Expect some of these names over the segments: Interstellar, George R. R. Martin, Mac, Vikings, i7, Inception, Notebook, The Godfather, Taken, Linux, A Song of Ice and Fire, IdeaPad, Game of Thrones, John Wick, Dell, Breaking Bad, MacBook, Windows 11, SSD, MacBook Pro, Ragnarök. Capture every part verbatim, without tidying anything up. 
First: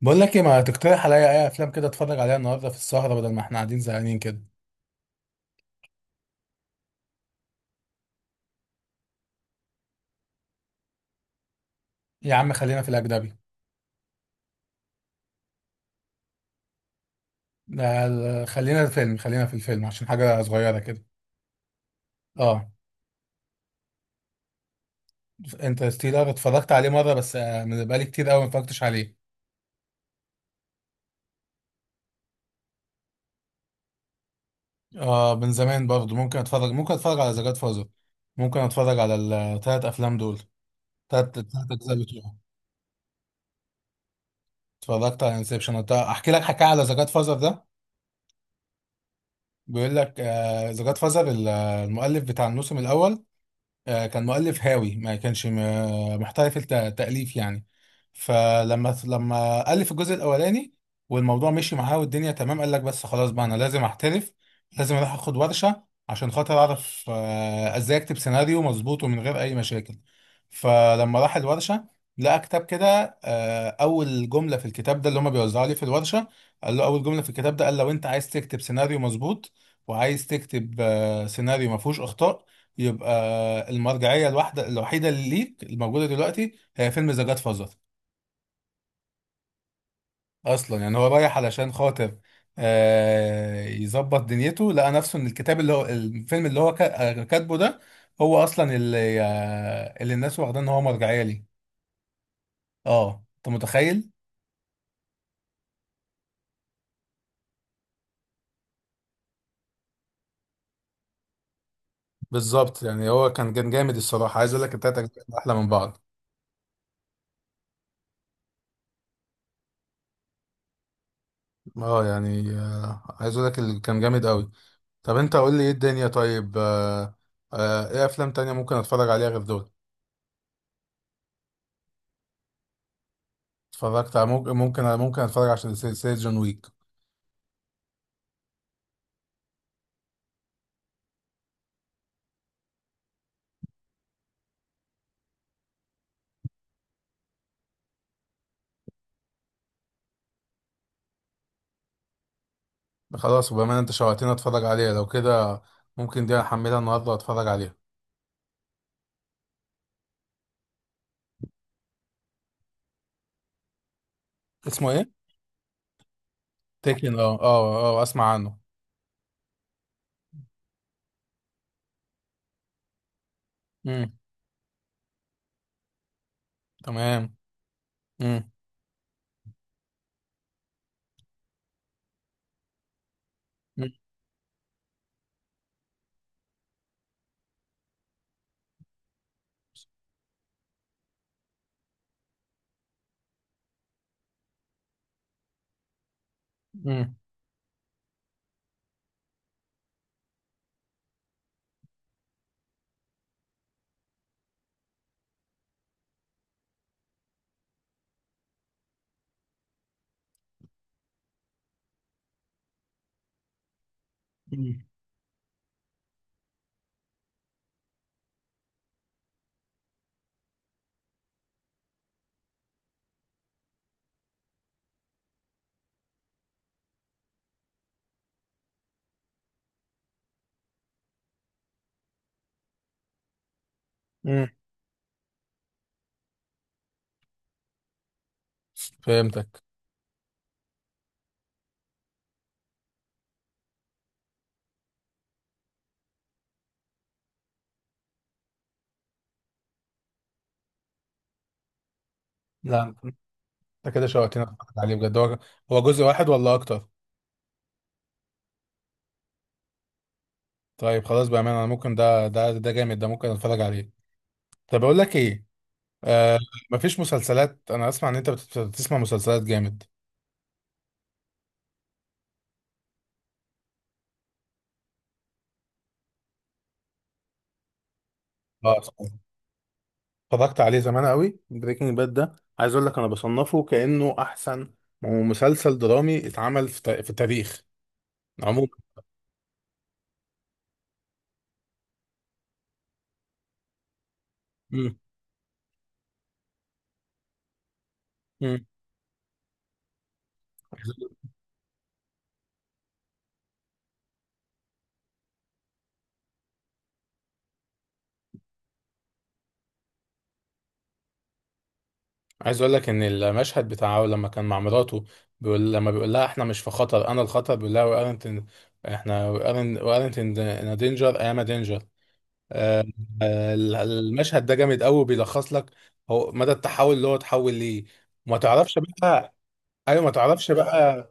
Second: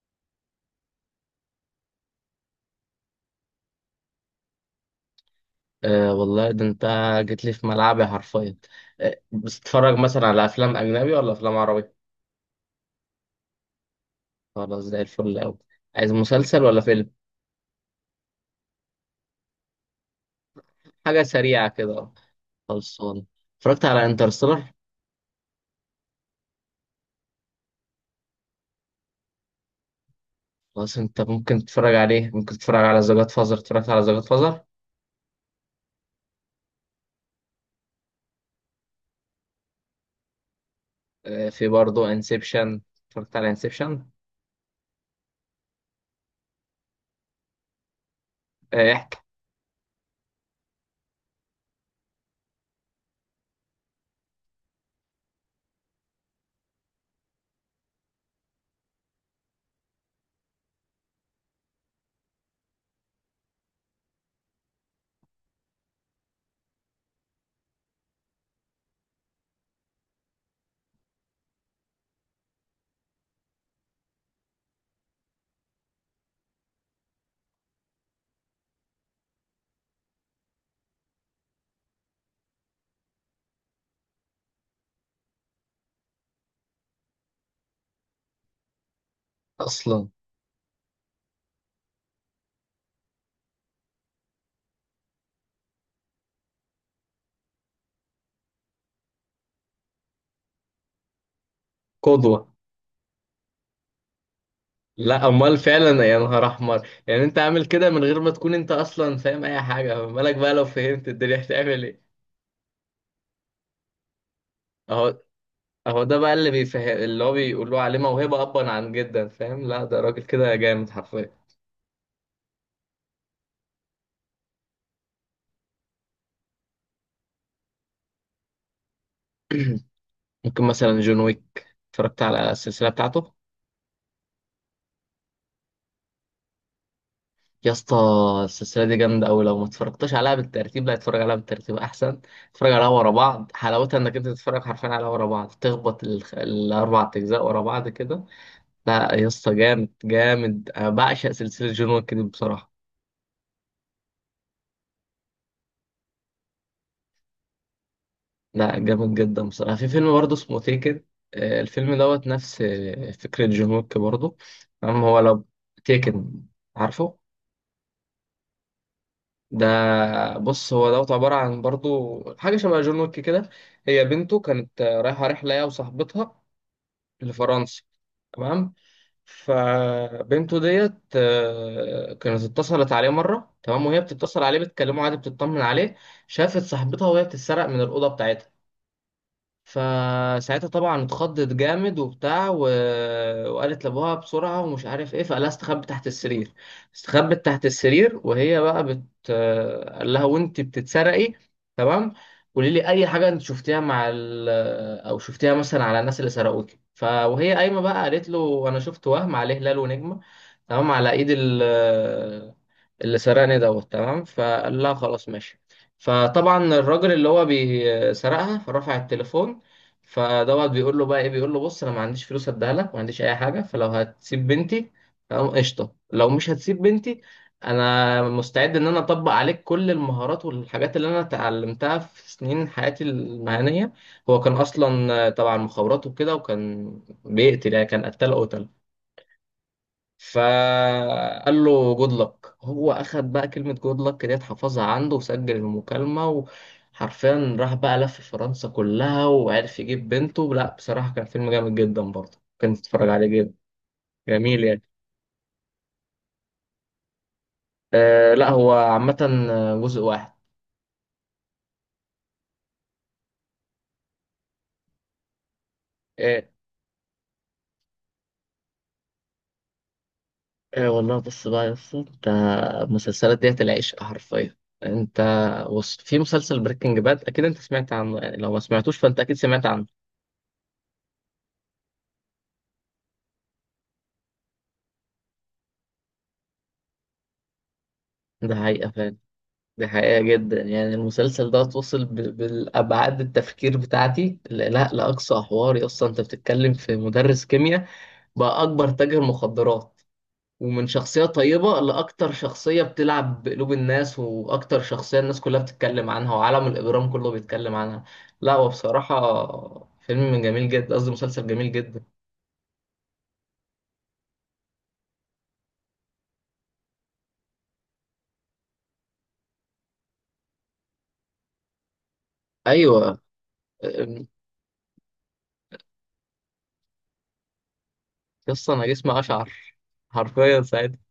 بقول لك ايه ما تقترح عليا اي افلام كده اتفرج عليها النهارده في السهره بدل ما احنا قاعدين زهقانين كده؟ أه والله، ده انت جيت لي في ملعبي حرفيا. أه، بتتفرج مثلا على افلام اجنبي ولا افلام عربي؟ يا عم خلينا في الاجنبي. خلاص، زي الفل قوي. عايز مسلسل ولا فيلم؟ لا لا، خلينا الفيلم خلينا في الفيلم عشان حاجه صغيره كده. حاجه سريعه كده. اه، خلصان. اتفرجت على انترستيلر. انترستيلر اتفرجت عليه مره بس آه، من بقالي كتير قوي ما اتفرجتش عليه. خلاص، انت ممكن تتفرج عليه، ممكن تتفرج على ذا جاد فازر. اتفرجت على ذا جاد فازر. اه، من زمان برضه ممكن اتفرج ممكن اتفرج على ذا جاد فازر. ممكن اتفرج على الثلاث افلام دول. ثلاث ثلاث أه، في اجزاء برضه بتوعه. انسبشن. اتفرجت على انسبشن. اتفرجت على انسبشن. احكي لك حكايه على ذا جاد فازر ده. أه، احكي. بيقول لك آه، ذا جاد فازر المؤلف بتاع الموسم الاول، آه، كان مؤلف هاوي، ما كانش م- محترف التأليف يعني. فلما لما ألف الجزء الأولاني والموضوع مشي معاه والدنيا تمام، قال لك بس خلاص بقى أنا لازم أحترف، لازم أروح أخد ورشة عشان خاطر أعرف آه، إزاي أكتب سيناريو مظبوط ومن غير أي مشاكل. فلما راح الورشة لقى كتاب كده، آه، أول جملة في الكتاب ده اللي هما بيوزعوا لي في الورشة، قال له أول جملة في الكتاب ده، قال لو أنت عايز تكتب سيناريو مظبوط وعايز تكتب آه، سيناريو ما فيهوش أخطاء، يبقى المرجعيه الواحده الوحيده اللي ليك الموجوده دلوقتي هي فيلم ذا جاد فازر. اصلا. اصلا يعني هو رايح علشان خاطر آه، يظبط دنيته، لقى نفسه ان الكتاب اللي هو الفيلم اللي هو كا- كاتبه ده، هو اصلا اللي آه، اللي الناس واخداه ان هو مرجعيه ليه. قدوه. اه، انت متخيل؟ لا امال فعلا، يا نهار احمر. يعني انت عامل كده من غير ما تكون انت اصلا فاهم اي حاجه، مالك بقى لو فهمت الدنيا هتعمل ايه. بالظبط، يعني هو كان كان جامد الصراحه. عايز اقول لك التلاته اهو. كانوا احلى من بعض. هو ده بقى اللي بيفهم، اللي هو بيقولوا عليه موهبة أبا عن جدا. فاهم، لا ده راجل كده جامد حرفيا. اه يعني، آه، عايز اقول لك اللي كان جامد قوي. طب انت قول لي ايه الدنيا، طيب، آه، آه، ايه افلام تانية ممكن اتفرج عليها غير دول؟ ممكن مثلا جون ويك، اتفرجت على السلسلة بتاعته. اتفرجت على، ممكن ممكن ممكن اتفرج عشان سلسلة جون ويك. يا اسطى، السلسلة دي جامدة أوي. لو ما اتفرجتش عليها بالترتيب، لا اتفرج عليها بالترتيب أحسن. اتفرج عليها ورا بعض، حلاوتها إنك أنت تتفرج حرفيا عليها ورا بعض، تخبط الخ- الأربع أجزاء ورا بعض كده. لا يا اسطى، جامد جامد. أنا بعشق سلسلة جون ويك دي بصراحة. خلاص وبما انت شوقتني اتفرج عليها لو كده، ممكن دي احملها النهارده واتفرج عليها. لا، جامد جدا بصراحة. في فيلم برضه اسمه تيكن. آه، الفيلم دوت نفس آه، فكرة جون ويك برضه. اسمه تمام. ايه؟ هو لو. تيكن. تيكن. عارفه. اه اه اه، اسمع عنه. ده. بص هو دوت عبارة عن برضه حاجة شبه جون ويك كده. هي امم. بنته كانت آه، رايحة رحلة هي وصاحبتها تمام. لفرنسا. امم. تمام. فبنته ديت آه، كانت اتصلت عليه مرة. تمام. وهي بتتصل عليه بتكلمه عادي، بتطمن عليه. شافت صاحبتها وهي بتتسرق من الأوضة بتاعتها. فساعتها طبعا اتخضت جامد وبتاع و... وقالت لابوها بسرعة ومش عارف ايه، فقالها استخبت تحت السرير. امم. استخبت تحت السرير، وهي بقى بت قال لها وانت بتتسرقي. تمام. قولي لي اي حاجة انت شفتيها مع ال... او شفتيها مثلا على الناس اللي سرقوكي. ف... وهي قايمة بقى قالت له انا شفت وهم عليه هلال ونجمة. تمام، على ايد ال... اللي سرقني دوت. تمام. فقال لها خلاص ماشي. فطبعا الراجل اللي هو بيسرقها فرفع التليفون، فدوت بيقول له بقى ايه. بيقول له بص، انا ما عنديش فلوس اديها لك، ما عنديش اي حاجه، فلو هتسيب بنتي تمام قشطه. لو مش هتسيب بنتي، انا مستعد ان انا اطبق عليك كل المهارات والحاجات اللي انا اتعلمتها في سنين حياتي المهنيه. هو امم. كان اصلا آه، طبعا مخابرات وكده، وكان بيقتل يعني. كان قتال قتل. فهمتك. فقال له جود لك. هو اخد بقى كلمه جود لك ديت، حفظها عنده وسجل المكالمه. وحرفيا راح بقى لف فرنسا كلها وعرف يجيب بنته. لا بصراحه كان فيلم جامد جدا برضه، كان لا، تتفرج عليه جدا. انت كده شوقتني اتفرج جميل يعني. عليه بجد. هو هو جزء واحد ولا اكتر؟ آه لا، هو عامه جزء واحد. طيب خلاص بامانه، انا ممكن ده ده ده جامد ده ممكن اتفرج عليه. طب اقول لك ايه؟ آه. آه. مفيش مسلسلات؟ انا اسمع ان انت بت- بتسمع مسلسلات جامد. آه والله، بص بقى يا اسطى. انت المسلسلات ديت العشق حرفيا. انت بص، في مسلسل بريكنج باد اكيد انت سمعت عنه، يعني لو ما اه، سمعتوش فانت اكيد سمعت عنه. اتفرجت عليه زمان قوي. بريكنج باد ده عايز اقول لك انا بصنفه كانه احسن مسلسل درامي اتعمل في تا- في التاريخ ده عموما. حقيقه. دي حقيقة جدا يعني. المسلسل ده توصل ب- بالأبعاد التفكير بتاعتي لا لا مم. لأقصى حواري. أصلا أنت بتتكلم في مدرس كيمياء بقى مم. أكبر تاجر مخدرات، ومن شخصية طيبة لأكتر شخصية بتلعب بقلوب الناس، وأكتر شخصية الناس كلها بتتكلم عنها وعالم الإجرام كله بيتكلم عنها. لا هو بصراحة فيلم جميل جدا، قصدي مسلسل جميل جدا. عايز اقول لك ان المشهد بتاعه لما كان مع مراته، بيقول لما بيقول لها احنا مش في خطر، انا الخطر، بيقول لها وارنت، احنا وارنت، وارنت ان دينجر، اي ام دينجر. أيوة. أم، المشهد ده جامد قوي، بيلخص لك هو مدى التحول اللي هو اتحول ليه. ما قصة تعرفش أنا جسمي بقى. أشعر ايوه، ما تعرفش حرفيا بقى. ساعتها.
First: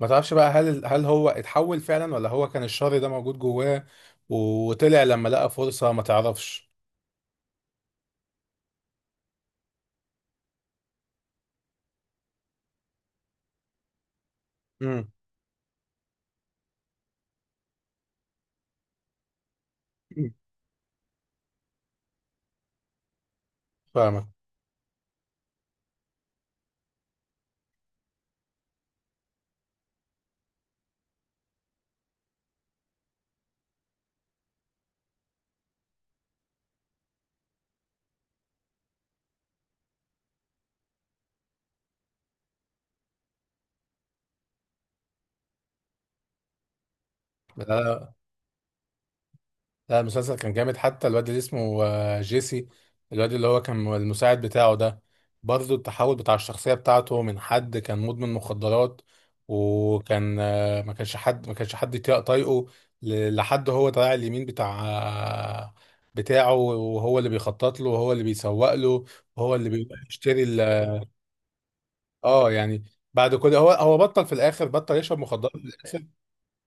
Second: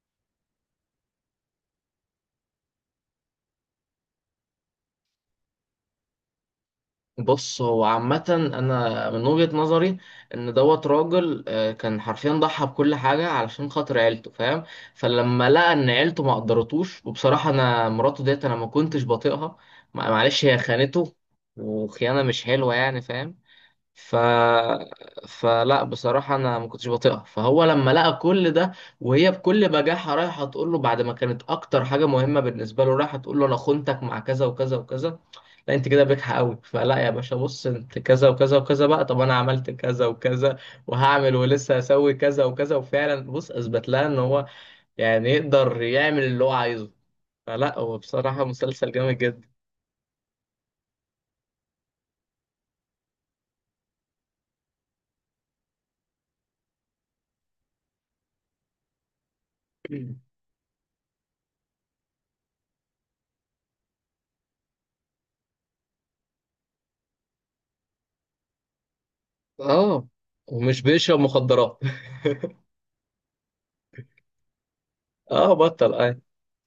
ما تعرفش بقى هل هل هو اتحول فعلا ولا هو كان الشر ده موجود جواه وطلع لما لقى فرصة. ما تعرفش. بص هو عامة أنا من وجهة نظري إن دوت راجل آه، كان حرفيا ضحى بكل حاجة علشان خاطر عيلته، فاهم. امم. فلما لقى إن عيلته ما قدرتوش، وبصراحة أنا مراته ديت أنا ما كنتش بطيقها. مع- معلش، هي خانته، وخيانة مش حلوة يعني، فاهم. ف... فاهمك. فلا بصراحة أنا ما كنتش بطيقها. فهو لما لقى كل ده، وهي بكل بجاحة رايحة تقول له بعد ما كانت أكتر حاجة مهمة بالنسبة له، رايحة تقول له أنا خنتك مع كذا وكذا وكذا. لا انت كده بجحة قوي. فلا يا باشا بص، انت كذا وكذا وكذا بقى. طب انا عملت كذا وكذا، وهعمل ولسه هسوي كذا وكذا. وفعلا بص، اثبت لها ان هو يعني يقدر يعمل اللي هو عايزه. فلا هو لا، بصراحة مسلسل جامد جدا. لا المسلسل كان جامد. حتى الواد اللي اسمه آه، جيسي، الواد اللي هو كان المساعد بتاعه ده، برضه التحول بتاع الشخصية بتاعته من حد كان مدمن مخدرات وكان، آه، ما كانش حد ما كانش حد يطيق- طايقه، ل- لحد هو طالع اليمين بتاع آه، بتاعه، وهو اللي بيخطط له، وهو اللي بيسوق له، وهو اللي اه. بيشتري ال- ومش بيشرب مخدرات. اه يعني، بعد كل، هو هو بطل في الاخر، بطل يشرب مخدرات اه بطل اه.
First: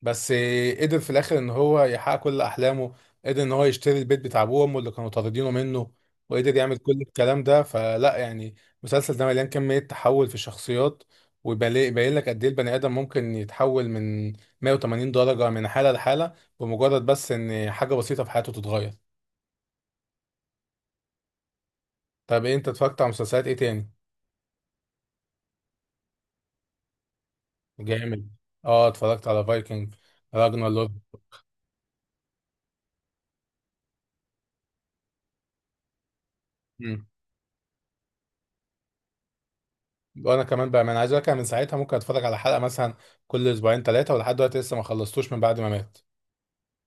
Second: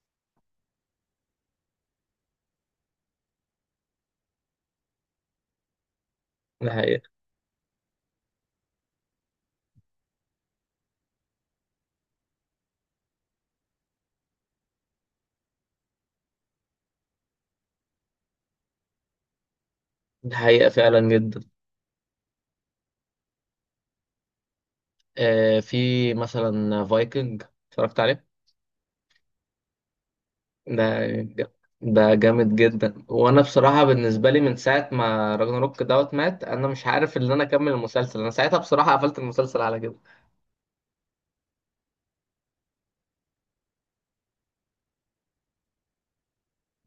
بس. قدر في الاخر ان هو يحقق كل احلامه، قدر ان هو يشتري البيت بتاع ابوه وامه اللي كانوا طاردينه منه، وقدر ده يعمل كل حقيقة. الكلام ده. فلا يعني، المسلسل ده مليان كمية تحول في الشخصيات، ويبين لك قد ايه البني ادم ممكن يتحول من مية وثمانين درجة من حالة لحالة بمجرد بس ان حاجة بسيطة في حياته تتغير. ده حقيقة فعلا جدا. طب إيه، انت اتفرجت على مسلسلات ايه تاني؟ آه، في مثلا فايكنج، اتفرجت عليه. جامد. اه، اتفرجت على فايكنج، راجنر لورد. ده ج- ده جامد جدا. وانا بصراحه بالنسبه لي من ساعه ما راجناروك دوت مات، انا مش عارف ان انا اكمل المسلسل. انا ساعتها بصراحه قفلت المسلسل على كده. وانا كمان بقى، ما انا عايز اقول لك، أنا من ساعتها ممكن اتفرج على حلقه مثلا كل اسبوعين ثلاثه، ولحد دلوقتي لسه ما خلصتوش من بعد ما مات.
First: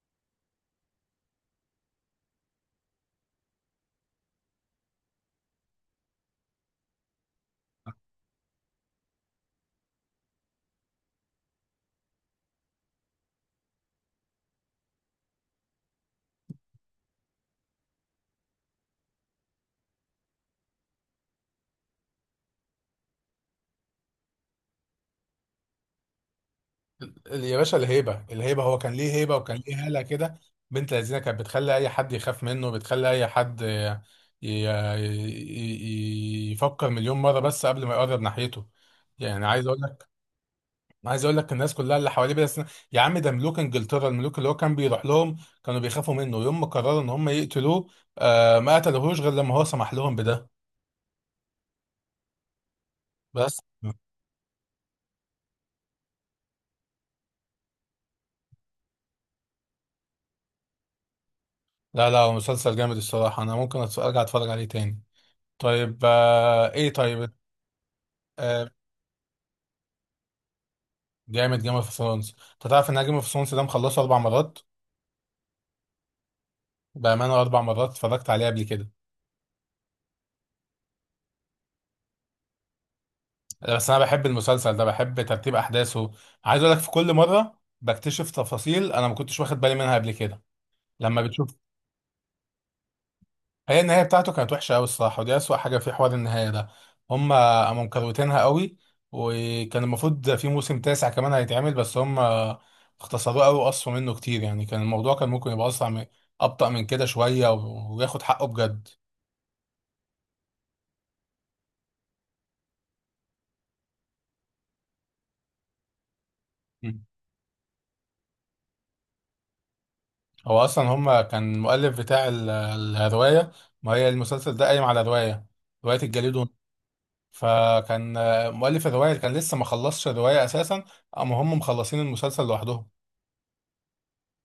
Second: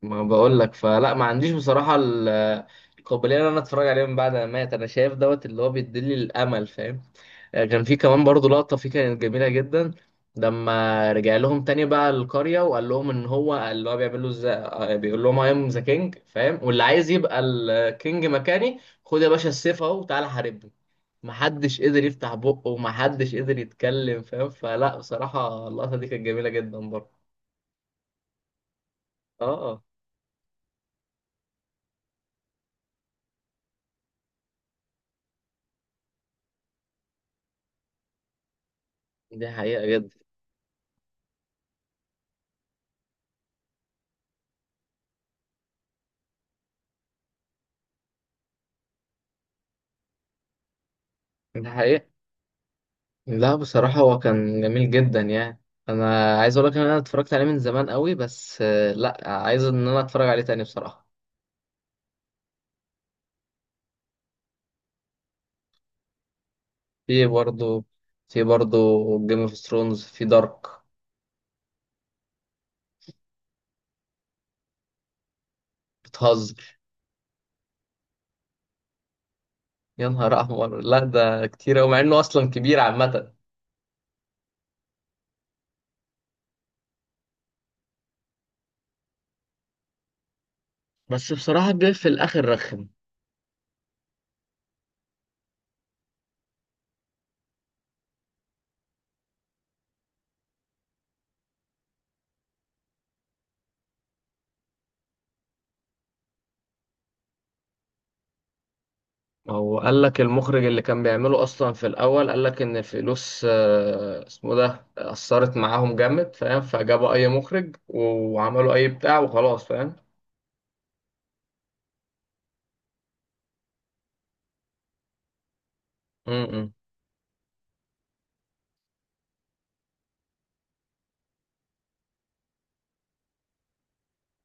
ما بقول لك، فلا ما عنديش بصراحه ال- القابليه ان انا اتفرج عليه من بعد ما مات. انا شايف دوت اللي هو بيديلي الامل، فاهم. آه، كان في كمان برضه لقطة فيه كانت جميلة جدا. لما رجع لهم تاني بقى القرية، وقال لهم ان هو اللي هو بيعمل له ازاي. آه، بيقول لهم اي ام ذا كينج، فاهم. واللي عايز يبقى الكينج مكاني، خد يا باشا السيف اهو وتعالى حاربني. محدش قدر يفتح بقه ومحدش قدر يتكلم، فاهم. فلا بصراحة اللقطة دي كانت جميلة جدا برضه. ال- يا باشا الهيبه، الهيبه، هو كان ليه هيبه وكان اه. ليه هاله كده. بنت لذينه كانت بتخلي اي حد يخاف منه، بتخلي اي حد ي- ي- ي- يفكر مليون مره بس قبل ما يقرب ناحيته. يعني دي عايز اقول حقيقة لك، جدا. عايز اقول لك الناس كلها اللي حواليه بس، يا عم ده ملوك انجلترا، الملوك اللي هو كان بيروح لهم كانوا بيخافوا منه. يوم ما قرروا ان هم يقتلوه، آه، ما قتلوهوش غير لما هو سمح لهم بده. دي حقيقة. لا بس، بصراحة هو كان جميل جدا يعني. انا عايز اقول لك ان انا اتفرجت عليه من زمان قوي بس، آه، لا عايز ان انا اتفرج عليه تاني بصراحة. لا لا، هو مسلسل جامد الصراحة، أنا ممكن أتف- أرجع أتفرج عليه تاني. طيب، آه إيه في طيب؟ برضه في آه. برضه جيم اوف ثرونز. في دارك. جامد، جيم اوف ثرونز. أنت تعرف إن أنا جيم اوف ثرونز ده مخلصه أربع مرات؟ بتهزر. بأمانة، أربع مرات اتفرجت عليه قبل كده. يا نهار احمر، لا ده كتير قوي مع انه اصلا كبير عامه. بس أنا بحب المسلسل ده، بحب ترتيب أحداثه. عايز أقول لك في كل مرة بكتشف تفاصيل أنا ما كنتش واخد بالي منها قبل كده لما بس بتشوف. بصراحة جه في الآخر رخم. هي النهاية بتاعته كانت وحشة أوي الصراحة، ودي أسوأ حاجة في حوار النهاية ده. هما قاموا مكروتينها أوي، وكان المفروض في موسم تاسع كمان هيتعمل، بس هما اختصروه أوي وقصوا منه كتير. يعني كان الموضوع كان ممكن يبقى أسرع من، أبطأ من كده شوية، و- وياخد حقه بجد. هو قال لك المخرج اللي كان بيعمله اصلا في الاول، قال لك ان الفلوس آه، اسمه ده اثرت معاهم جامد، فاهم. مم. فجابوا اي مخرج وعملوا اي بتاع وخلاص، فاهم. هو أصلا هما كان المؤلف بتاع ال- الرواية، ما هي المسلسل ده قايم على رواية، رواية الجليد والنار. امم. فكان مؤلف الرواية كان لسه ما خلصش الرواية أساسا أما هم مخلصين المسلسل لوحدهم،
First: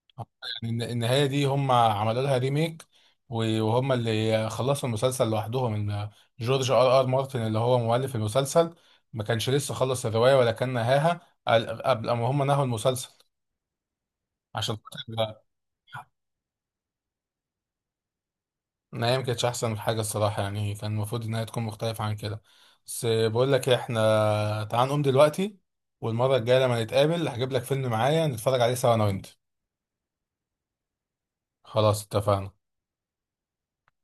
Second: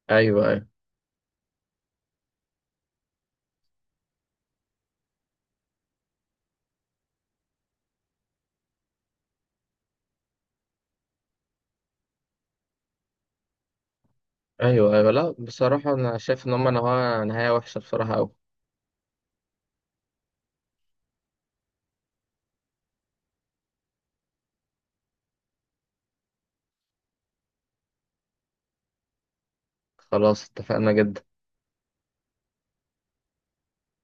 ايوه ايوه. يعني الن- النهاية دي هم عملوا لها ريميك، و- وهم اللي خلصوا المسلسل لوحدهم. ان جورج ار ار مارتن اللي هو مؤلف المسلسل ما كانش لسه خلص الرواية ولا كان نهاها قال- قبل ما هم نهوا المسلسل عشان ايوه ايوه. لا خاطر. بصراحه انا شايف ان هم نهايه نهايه وحشه بصراحه قوي. النهاية ما كانتش أحسن حاجة الصراحة، يعني كان المفروض إنها تكون مختلفة عن كده. بس بقول لك إيه، إحنا تعال نقوم دلوقتي، والمرة الجاية لما نتقابل هجيب لك فيلم معايا نتفرج عليه سوا أنا وأنت. خلاص اتفقنا جدا. خلاص اتفقنا.